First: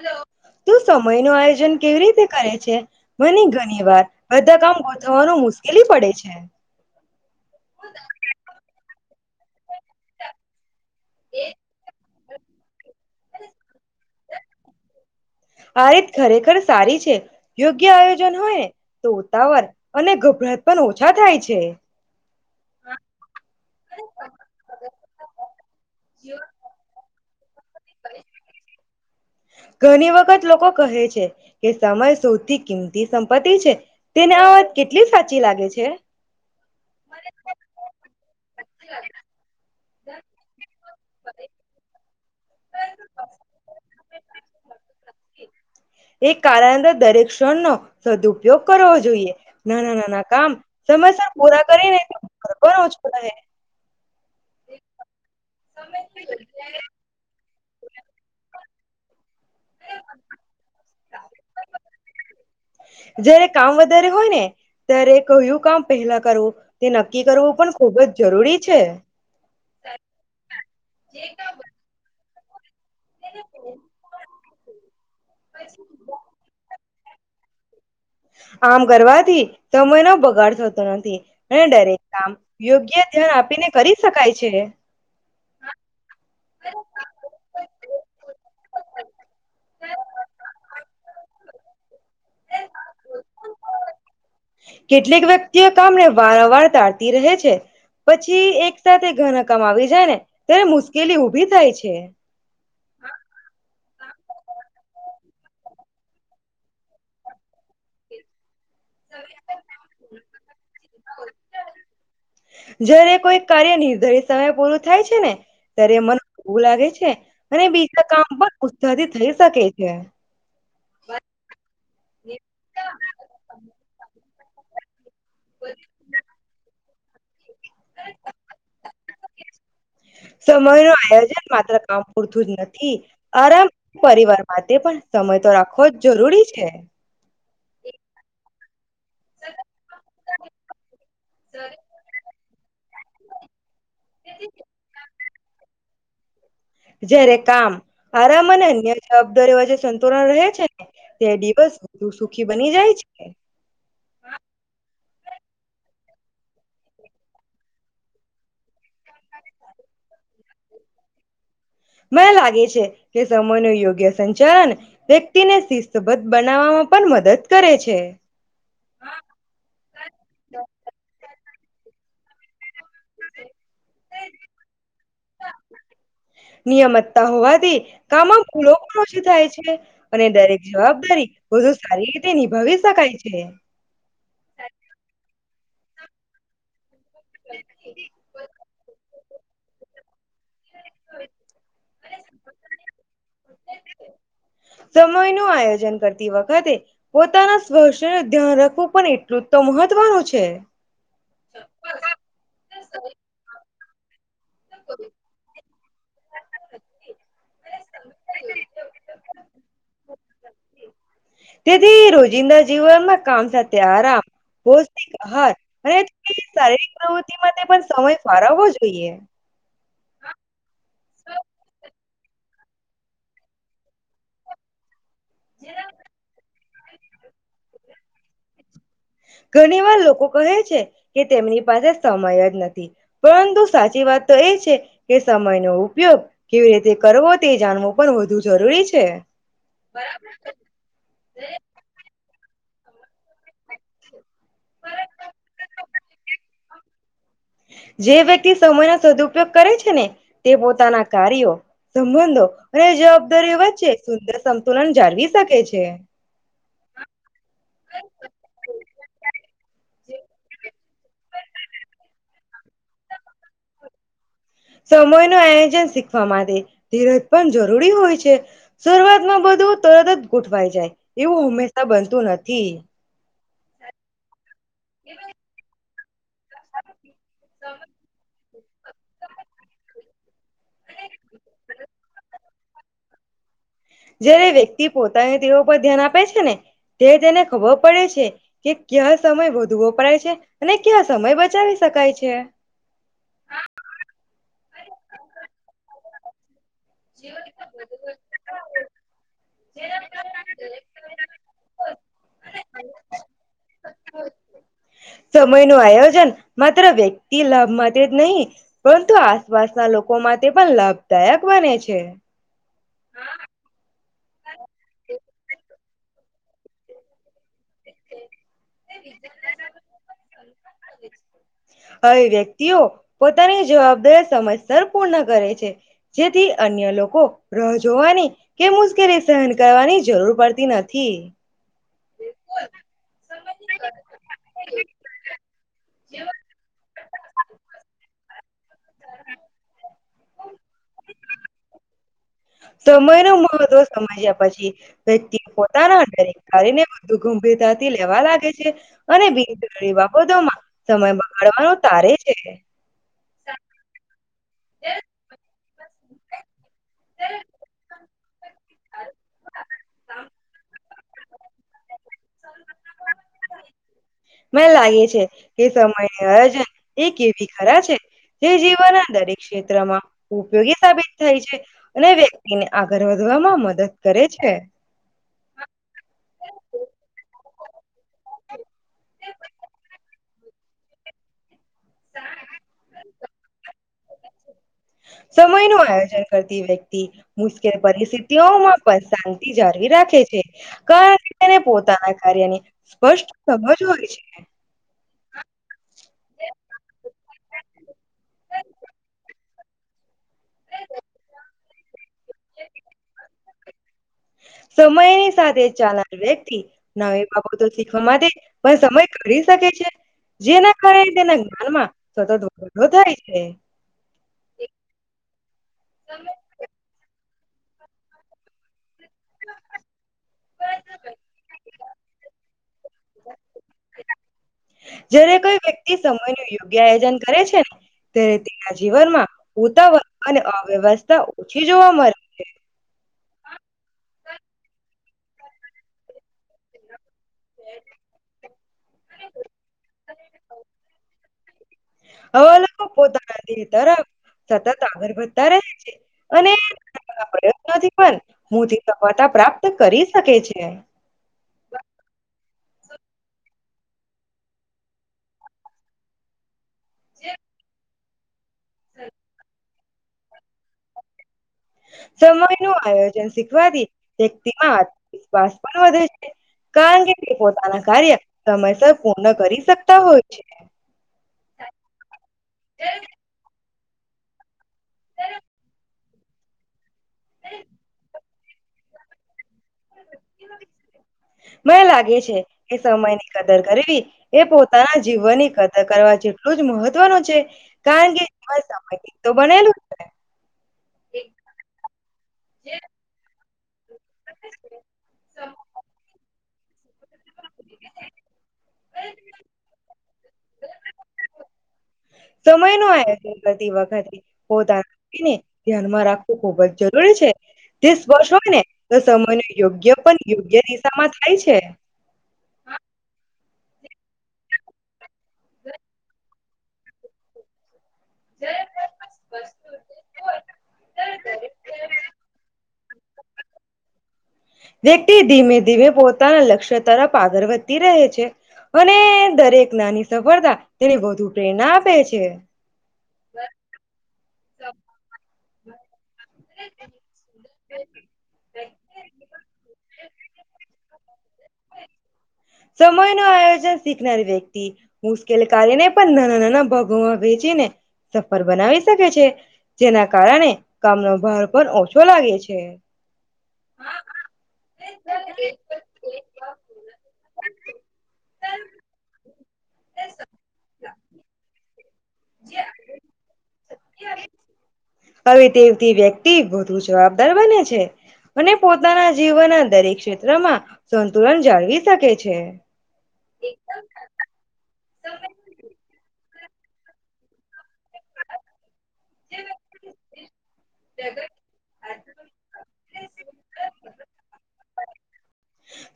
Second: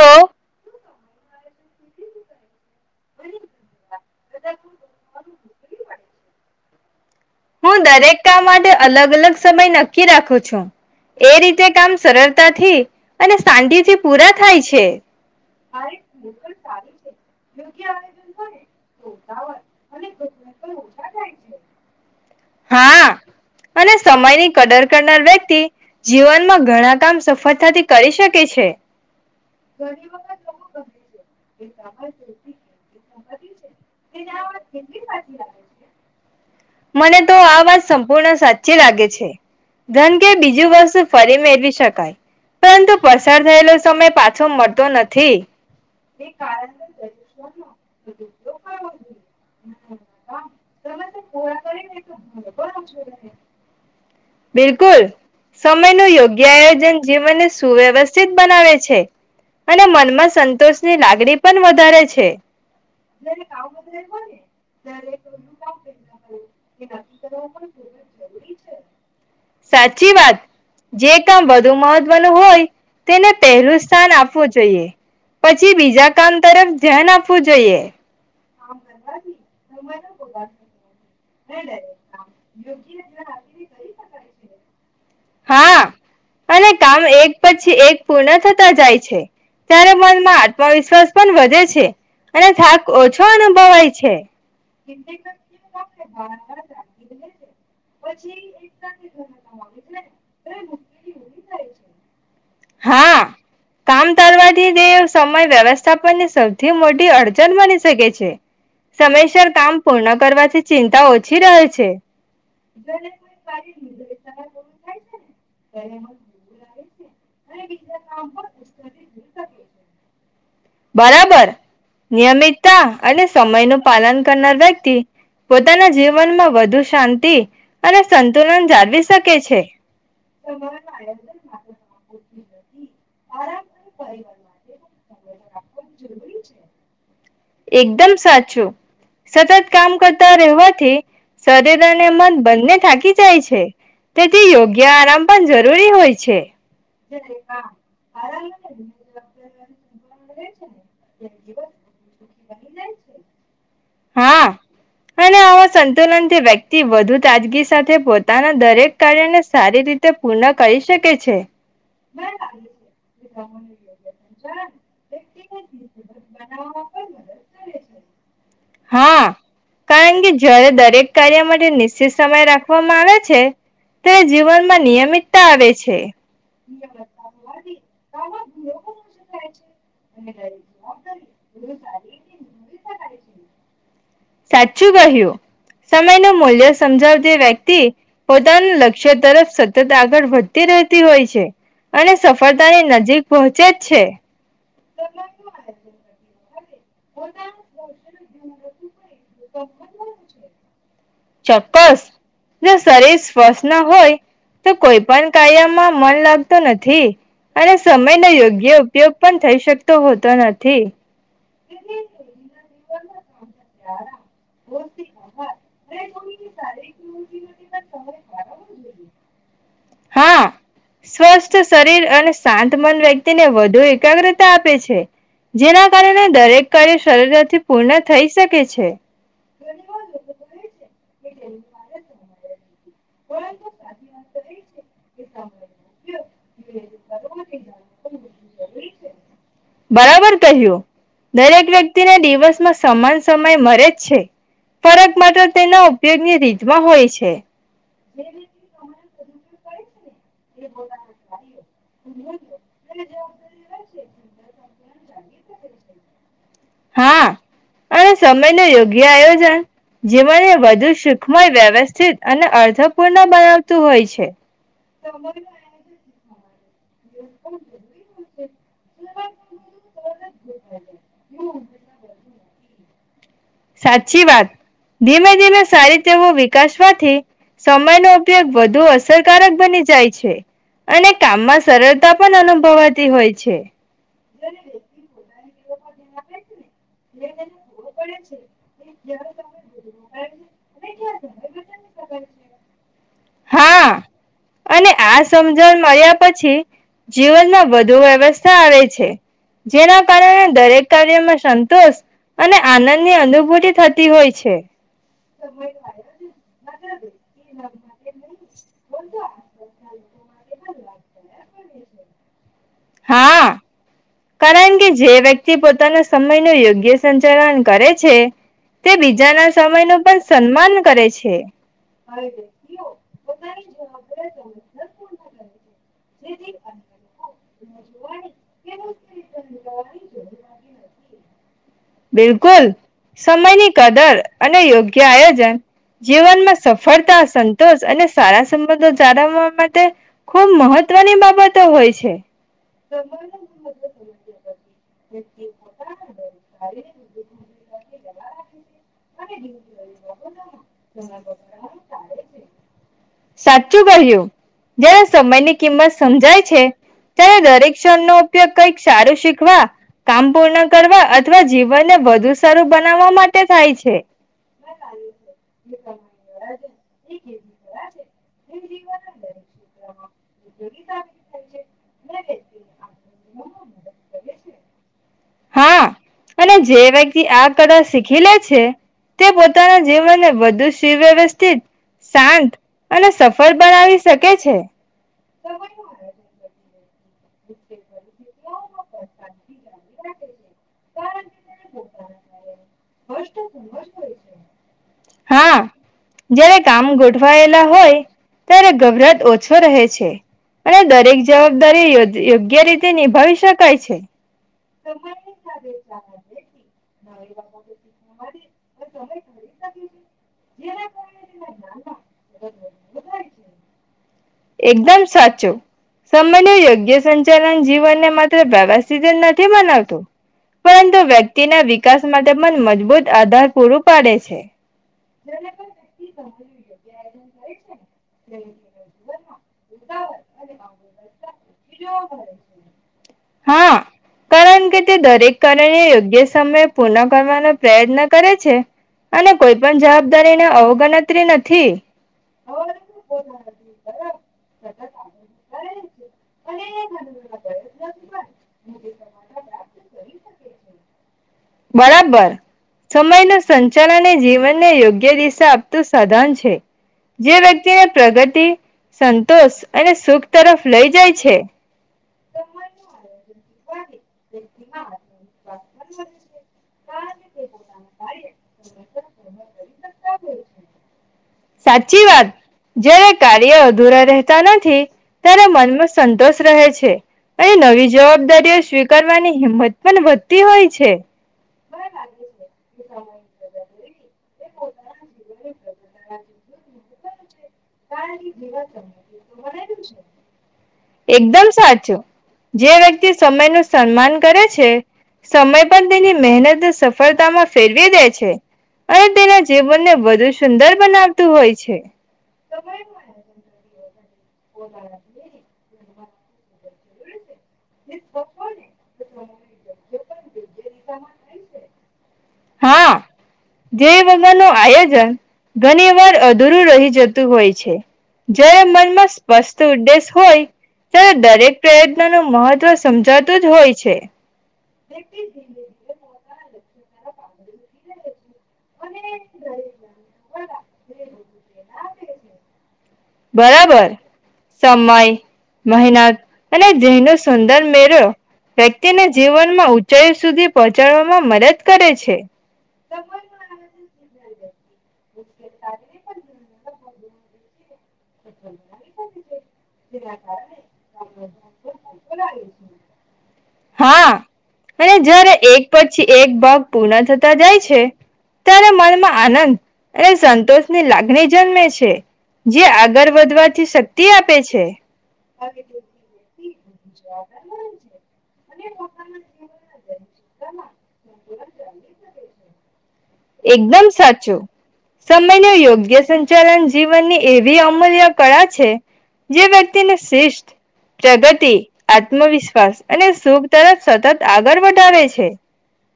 તો તો સમય આયોજન કેવી રીતે કરે છે મને ઘણી વાર બધા કામ ગોઠવવાનું મુશ્કેલી પડે છે. હું દરેક કામ માટે અલગ અલગ સમય નક્કી રાખો છો. એ રીતે કામ સરળતાથી અને શાંતિથી પૂરા થાય છે. આ રીત ખરેખર સારી છે યોગ્ય આયોજન હોય તો ઉતાવર અને ગભરાટ પણ ઓછા થાય છે. હા અને સમયની કદર કરનાર વ્યક્તિ જીવનમાં ઘણા કામ સફદ ઘણી વખત લોકો કહે છે કે સમય સૌથી કિંમતી સંપત્તિ છે તેને આ વાત કેટલી સાચી લાગે છે. મને તો આ વાત સંપૂર્ણ સાચી લાગે છે ધન કે બીજું વસ્તુ ફરી મેળવી શકાય. પરંતુ પસાર થયેલો સમય પાછો મળતો નથી. એ કારણ દર દરેક ક્ષણ નો સદુપયોગ કરવો જોઈએ નાના નાના કામ સમસ બિલકુલ સમય નું યોગ્ય આયોજન જીવન સુવ્યવસ્થિત બનાવે છે અને મનમાં સંતોષની લાગણી પણ વધારે છે. જયારે કામ વધારે હોય ને ત્યારે કયું કામ પહેલા નક્કી કરવું પણ ખુબ જ જરૂરી છે. સાચી મ હોય તેને પહેલું સ્થાન આપવું જોઈએ પછી બીજા કામ તરફ ધ્યાન આપવું જોઈએ. આમ કરવાથી સમયનો બગાડ થતો નથી. [unintelligible] દરેક કામ યોગ્ય ધ્યાન આપીને કરી શકાય છે. હા અને કામ એક પછી એક પૂર્ણ થતા જાય છે, ત્યારે મનમાં આત્મવિશ્વાસ પણ વધે છે. અને થાક ઓછો અનુભવાય છે. કેટલીક વ્યક્તિઓ કામને વારંવાર ટાળતી રહે છે જ્યારે તેને મુશ્કેલી ઉભી થાય છે. હા કામ કરવાલથી તે સમય વ્યવસ્થાપનની સૌથી મોટી અડચણ બની શકે છે. સમયસર કામ પૂર્ણ કરવાથી ચિંતાઓ ચિ રહે છે. જયારે કોઈ કાર્ય નિર્ધારિત સમય પૂરું થાય છે ને ત્યારે મને ઉવું લાગે છે. અને બીજા કામ પણ ઉત્સાહથી થઈ શકે છે. બરાબર. નિયમિતતા અને સમય નું પાલન કરનાર વ્યક્તિ પોતાના જીવનમાં વધુ શાંતિ અને સંતુલન જાળવી શકે છે સમય નું આયોજન માત્ર કામ પૂરતું જ નથી આરામ પરિવાર માટે પણ સમય તો રાખવો જ જરૂરી છે. એકદમ સાચું. સતત કામ કરતા રહેવાથી શરીર અને મન બંને થાકી જાય છે, તેથી યોગ્ય આરામ પણ જરૂરી હોય છે. છે. જયારે કામ, આરામ અને અન્ય જવાબદારી એજે સંતુલન રહે છે ને, તે દિવસુ તુ સુખી બની જાય છે. હા અને આવા સંતુલનથી વ્યક્તિ વધુ તાજગી સાથે પોતાના દરેક કાર્યને સારી રીતે પૂર્ણ કરી શકે છે. મને લાગે છે કે સમૂહ નું યોગ્ય સંચાલન વ્યક્તિને શિસ્તબદ્ધ બનાવવામાં પણ મદદ કરે છે. હા, કારણકે જ્યારે દરેક કાર્ય માટ નિશ્ચિત સમય રાખ નિયમિતતા આવે છે નિયમતા હોવાથી કામમાં ભૂલો પણ ઓછી થાય છે અને દરેક જવાબદારી વધુ સારી રીતે નિભાવી શકાય છે. સાચું કહ્યું સમયનું મૂલ્ય સમજાવતી વ્યક્તિ પોતાનું [unintelligible] તરફ સતત આગળ વધતી રહેતી હોય છે અને સફળતાની નજીક પહોંચેજ છે. સમય નું આયોજન કરતી વખતે પોતાના સ્વાસ્થયનું ધ્યાન રાખવું પણ એટલું તો મહત્વનું છે. ચોક્કસ, જો શરીર સ્વસ્થ ન હોય, તો કોઈ પણ કાર્યમાં મન લાગતો નથી અને સમયનો યોગ્ય ઉપયોગ પણ થઈ શકતો હોતો નથી. તેથી રોજિંદા જીવનમાં કામ સાથે આરામ, પૌષ્ટિક આહાર અને શારીરિક પ્રવૃતિ માટે પણ સમય ફાળવવો જોઈએ. હા, સ્વસ્થ શરીર અને શાંતમન વ્યક્તિને વધુ એકાગ્રતા આપે છે. જેના કારણે દરેક કાર્ય સરળતાથી પૂર્ણ થઈ શકે છે. ઘણી વાર લોકો કહે છે કે તેમની પાસે સમય જ નથી. પરંતુ સાચી વાત તો એ છે કે સમયનો ઉપયોગ કેવી રીતે કરવો, તે જાણવું પણ વધુ જરૂરી છે. બરાબર કહ્યું દરેક વ્યક્તિને દિવસમાં સમાન સમય મળે જ છે, ફરક માત્ર તેના ઉપયોગની રીતમાં હોય છે. જે વ્યક્તિ સમય ના સદુઉપયોગ કરે છે ને તે પોતાના કાર્યો, સંબંધો અને જવાબદારીઓ વચ્ચે સુંદર સંતુલન જાળવી શકે છે. હા, અને સમય નું યોગ્ય આયોજન જીવનને વધુ સુખમય, વ્યવસ્થિત અને અર્થપૂર્ણ બનાવતું હોય છે. સમય નું આયોજન શીખવા માટે ધીરજ પણ જરૂરી હોય છે. શરૂઆતમાં બધું તરત જ ગોઠવાય જાય એવું હંમેશા બનતું નથી. સાચી વાત. ધીમે ધીમે સારી તેવો વિકાસવાથી સમય નો ઉપયોગ વધુ અસરકારક બની જાય. છે અને કામમાં સરળતા પણ અનુભવાતી હોય છે. જયારે વ્યક્તિ પોતાની તેવો પર ધ્યાન આપે છે ને ત્યારે તેને ખબર પડે છે કે ક્યા સમય વધુ વપરાય છે અને ક્યા સમય બચાવી શકાય છે. હા અને આ સમજણ મળ્યા પછી જીવનમાં વધુ વ્યવસ્થા આવે છે. જેના કારણે દરેક કાર્યમાં સંતોષ અને આનંદની અનુભૂત થતી હોય છે. સમય ન આયોજન માત્ર વ્યક્તિ લાભ માટે જ નહીં. પરંતુ, આસપાસના લોકો માટે પણ લાભદાયક બને છે. હા કારણ કે, જે વ્યક્તિ પોતાના સમય ન યોગ્ય સંચાલન કરે છે. તે બીજાના સમયનું પણ સન્માન કરે છે હવે વ્યક્તિઓ પોતાની જવાબદારી સમયસર પૂર્ણ કરે છે. જેથી અન્ય લોકો રાહ જોવાની કે મુશ્કેલી સહન કરવાની જરૂર પડતી નથી. બિલકુલ સમયની કદર અને યોગ્ય આયોજન જીવનમાં સ ફળતા, સંતોષ અને સારા સંબંધો જાળવવા માટે ખૂબ મહત્વની બાબતો હોય છે. સમય નું મહત્વ સમજયા પછી, વ્યક્તિ પોતાના અંદરે નારીને બધું ગંભીરતાથી લેવા લાગે છે અને બીજી કોઈ બાબતો સમય બગાડવાનું તારે છે. જયારે સમયની કિંમત સમજાય છે, ત્યારે દરેક ક્ષણ નો ઉપયોગ કંઈક સારું શીખવા, કામ પૂર્ણ કરવા અથ વા જીવન છે મને લાગે છે. કે સમયની અયોજન એક એવી ખરા છે, જે જીવનના દરેક ક્ષેત્રમાં ઉપયોગી સાબિત થાય છે અને વ્યક્તિને આગળ વધવામાં મદદ કરે છે. હા, અને જે વ્યક્તિ આ કળા શીખી લે છે. તે પોતાના જીવનને વધુ શીવ્યવસ્થિત, શાંત અને સફળ બનાવી શકે છે. સમયનું આયોજન કરતી વ્ય કિત મુશ્કેલ પરિસ્થિતિઓમાં પણ શાંતિ જાળવી રાખે છે, કરણકે, તેને પોતાના કાર્યની સ્પષ્ટ ખબર હોય છે. હા, જારે કામ ગોઠવાયેલા હોય, ત્યારે ગભરાટ ઓછો રહે છે અને દરેક જવાબદારી યોજ યોગ્ય રીતે નિભાવી શકાય છે. સમયની સાથે ચાલાન વ્યક્તિ નવી બાબતો શીખવા માટે પણ સમય કરી શકે છે. જેના કારણે તેના જ્ઞાનમાં સતત વધો થાય છે. એકદમ સાચું, સમયનો યોગ્ય સંચ ચાલન જીવનને માત્ર બાબાસ્થિત નથી બનાવતું, પરંતુ વ્યક્તિના વિકાસ માટે પણ મજબૂત આધાર પૂરું પાડે છે. જ્યારે કોઈ વ્યક્તિ સમયનો યોગ્ય આયોજન કરે છે ને, ત્યારે તેના જીવન ઘરમાં ઉતાવળ અને અવ્યવસ્થા ઓછી જોવા મળે છે. હા, કારણકે તે દરેક કારણે યોગ્ય સમય પુનમ કરવાનો પ્રયત્ન કરે છે. અને કોઈ પણ જવાબદારીને અવગણતરી નથી. હવે લાવો પોતાના દિલ ધરાવ સતત આગળ વધતા રહે છે. અને આપણા પ્રયત્નોથી પણ મોટી સફળતા પ્રાપ્ત કરી શકે છે. બરાબર, સમયનો સંચાલન એ જીવનને યોગ્ય દિશા આપતું સાધન છે. જે વ્યક્તિને પ્રગતિ સંતોષ અને સુખ તરફ લઈ જાય છે. સમયનું આયોજન શીખવાથી વ્યક્તિમાં આત્મવિશ્વાસ પણ વધે છે કારણ કે તે પોતાના કાર્ય સમયસર પૂર્ણ કરી શકતા હોય છે. સાચી વાત જ્યારે કાર્ય અધુરા રહેતા નથી ત્યારે મનનું સંતોષ રહે છે. અ નવી જવાબદારી. તેઓ સ્વીકારવાની હિંમત. પણ વધતી હોય છે મને લાગે છે, એ સમય ની કદર કરવી, એ પોતાના જીવનની કદર. કરવા જેટલું, જ મહત્વનું છે. કે કારણ જ જીવન મનેું સમયથી તો બનેલું છે. એકદમ સાચું. જે વ્યક્તિ સમય નું સન્માન કરે છે, સમય પણ તેની. મહેનત સફળતામાં ફેરવી દે છે, અને તેના જીવનને વધુ સુંદર બનાવતું હોય છે. સમય નો આ બતી, વખતે. હો, તારા ને ધ્યાનમાં રાખ. ખુબજ, જરૂરી છે. તે સ્પર્શ હોય, ને તો સમય ન યોગ્ય, પણ યોગ્ય. રિસામાં થાય છે. હા જે વગરનું આયોજન ઘણી વાર અ દૂરુ રહી જતું હોય છે. જયારે મનમાં સ્પષ્ટ ઉદ્દેશ હોય ત્યારે દરેક પ્રયત્ન નું મહત્વ સમજાતુ જ હોય છે. વ્યક્તિ ધીમે-ધીમે પોતાના લક્ષ્ય તરફ આગળ વધતી રહે છે. અને દરેક નાની સફળતા તેને વધુ પ્રેરણા આપે છે. બરાબર. સમય, મહેનત અને ધ્યેયનો સુંદર મેરો વ્યક્તિને જીવનમાં ઊંચાઈ સુધી પહોંચાડવા માં મદદ કરે છે. સમયનું આયોજન શીખનારી વ્યક્ત તી મુશ્કેલ કાર્ય ને પણ નાના-નાના ભવ ગોવા [unintelligible] સફળ બનાવી શકે છે, જેના કારણે કામનો ભાર પણ ઓછો લાગે છે. હા અને જ્યારે એક પછી એક ભાગ પૂર્ણ થતા જાય છે ત્યારે મનમાં આનંદ અને સંતોષની લાગણી જન્મે છે. જે આગર હવે તેવતી વ્યક્તિ વધુ જવાબદાર બને છે, અને પોતાના જીવનના દરેક ક્ષેત્રમાં સંતુલન જાળવી શકે છે. એકદમ સાચું, સમયનો યોગ્ય સં સંચાલન જીવનની એવી અમૂલ્ય કળા છે જે વ્યક્તિને શિસ્ત, પ્રગતિ આત્મવિશ્વાસ અને સુખ તરફ સતત આગળ વધારે છે.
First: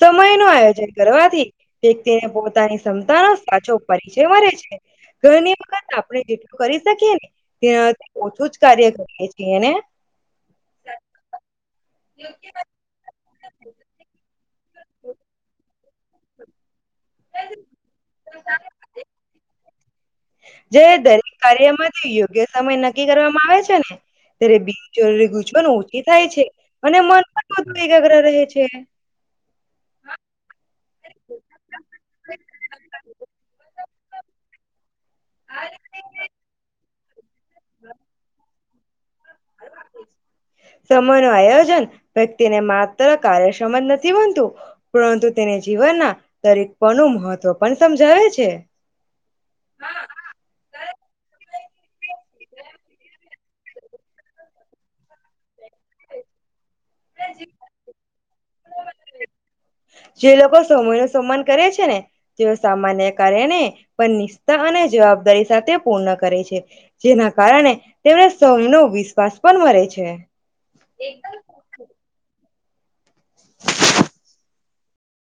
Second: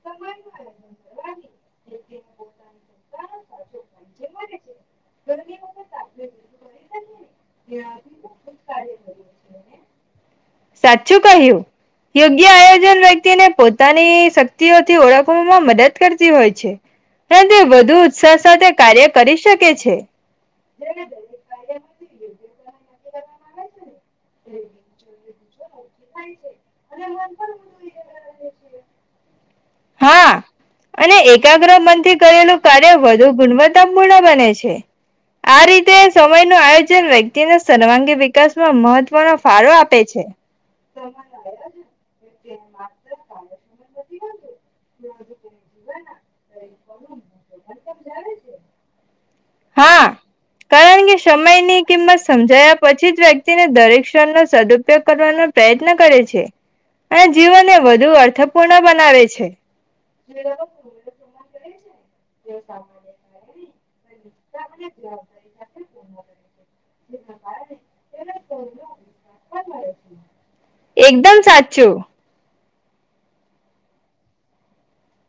સમય નું આયોજન કરવાથી વ્યક્તિને પોતાની ક્ષમતાનો સાચો પરિચય મળે છે, ઘણી વખત આપણે જેટલું કરી શકીએ તેનાથી ઓછું જ કાર્ય કરીએ છીએ ને સાચું કહ્યું. યોગ્ય આયોજન વ્યક્તિને પોતાની શક્તિઓથી ઓળખવામાં મદદ કરતી હોય છે. તેનાથી વધુ ઉત્સાહ સાથે કાર્ય કરી શકે છે. જયારે દરેક કાર્યમાંથી યોગ્ય સમય નક્કી કરવામાં આવે છે ને ત્યારે બીનજરૂરી ગુ [unintelligible] એકાગ્ર રહે છે. હા અને એકાગ્ર મનથી કરેલું કાર્ય વધુ ગુણવત્તાપૂર્ણ બને છે. આ રીતે સમય નું આયોજન [unintelligible] તેનો સર્વાંગી વિકાસ. [inaudible] મહત્વનો ફાળો આપે છે. સમય નું આયોજન વ્યક્તિને માત્ર કાર્યક્ષમ જ નથી બનતું, પરંતુ તેને જીવનના તરીકનું મહત્વ પણ સમજાવે છે. હા કારણ કે સમયની કિંમત સમજાયા પછી જ વ્યક્તિને દરેક ક્ષણનો સદુપયોગ કરવાનો પ્રયત્ન કરે છે. અને જીવન એ વધુ અર થપૂર્ણ બનાવે છે. જે લોકો સમય નો સમ્માન કરે છે ને તેઓ સામાન્ય કારણે પણ નિ ષ્ઠા અને જવાબદારી સાથે પૂર્ણ કરે છે, જેના કારણે તેમને સૌનો વિશ્વાસ પણ મળે છે. એકદમ સાચું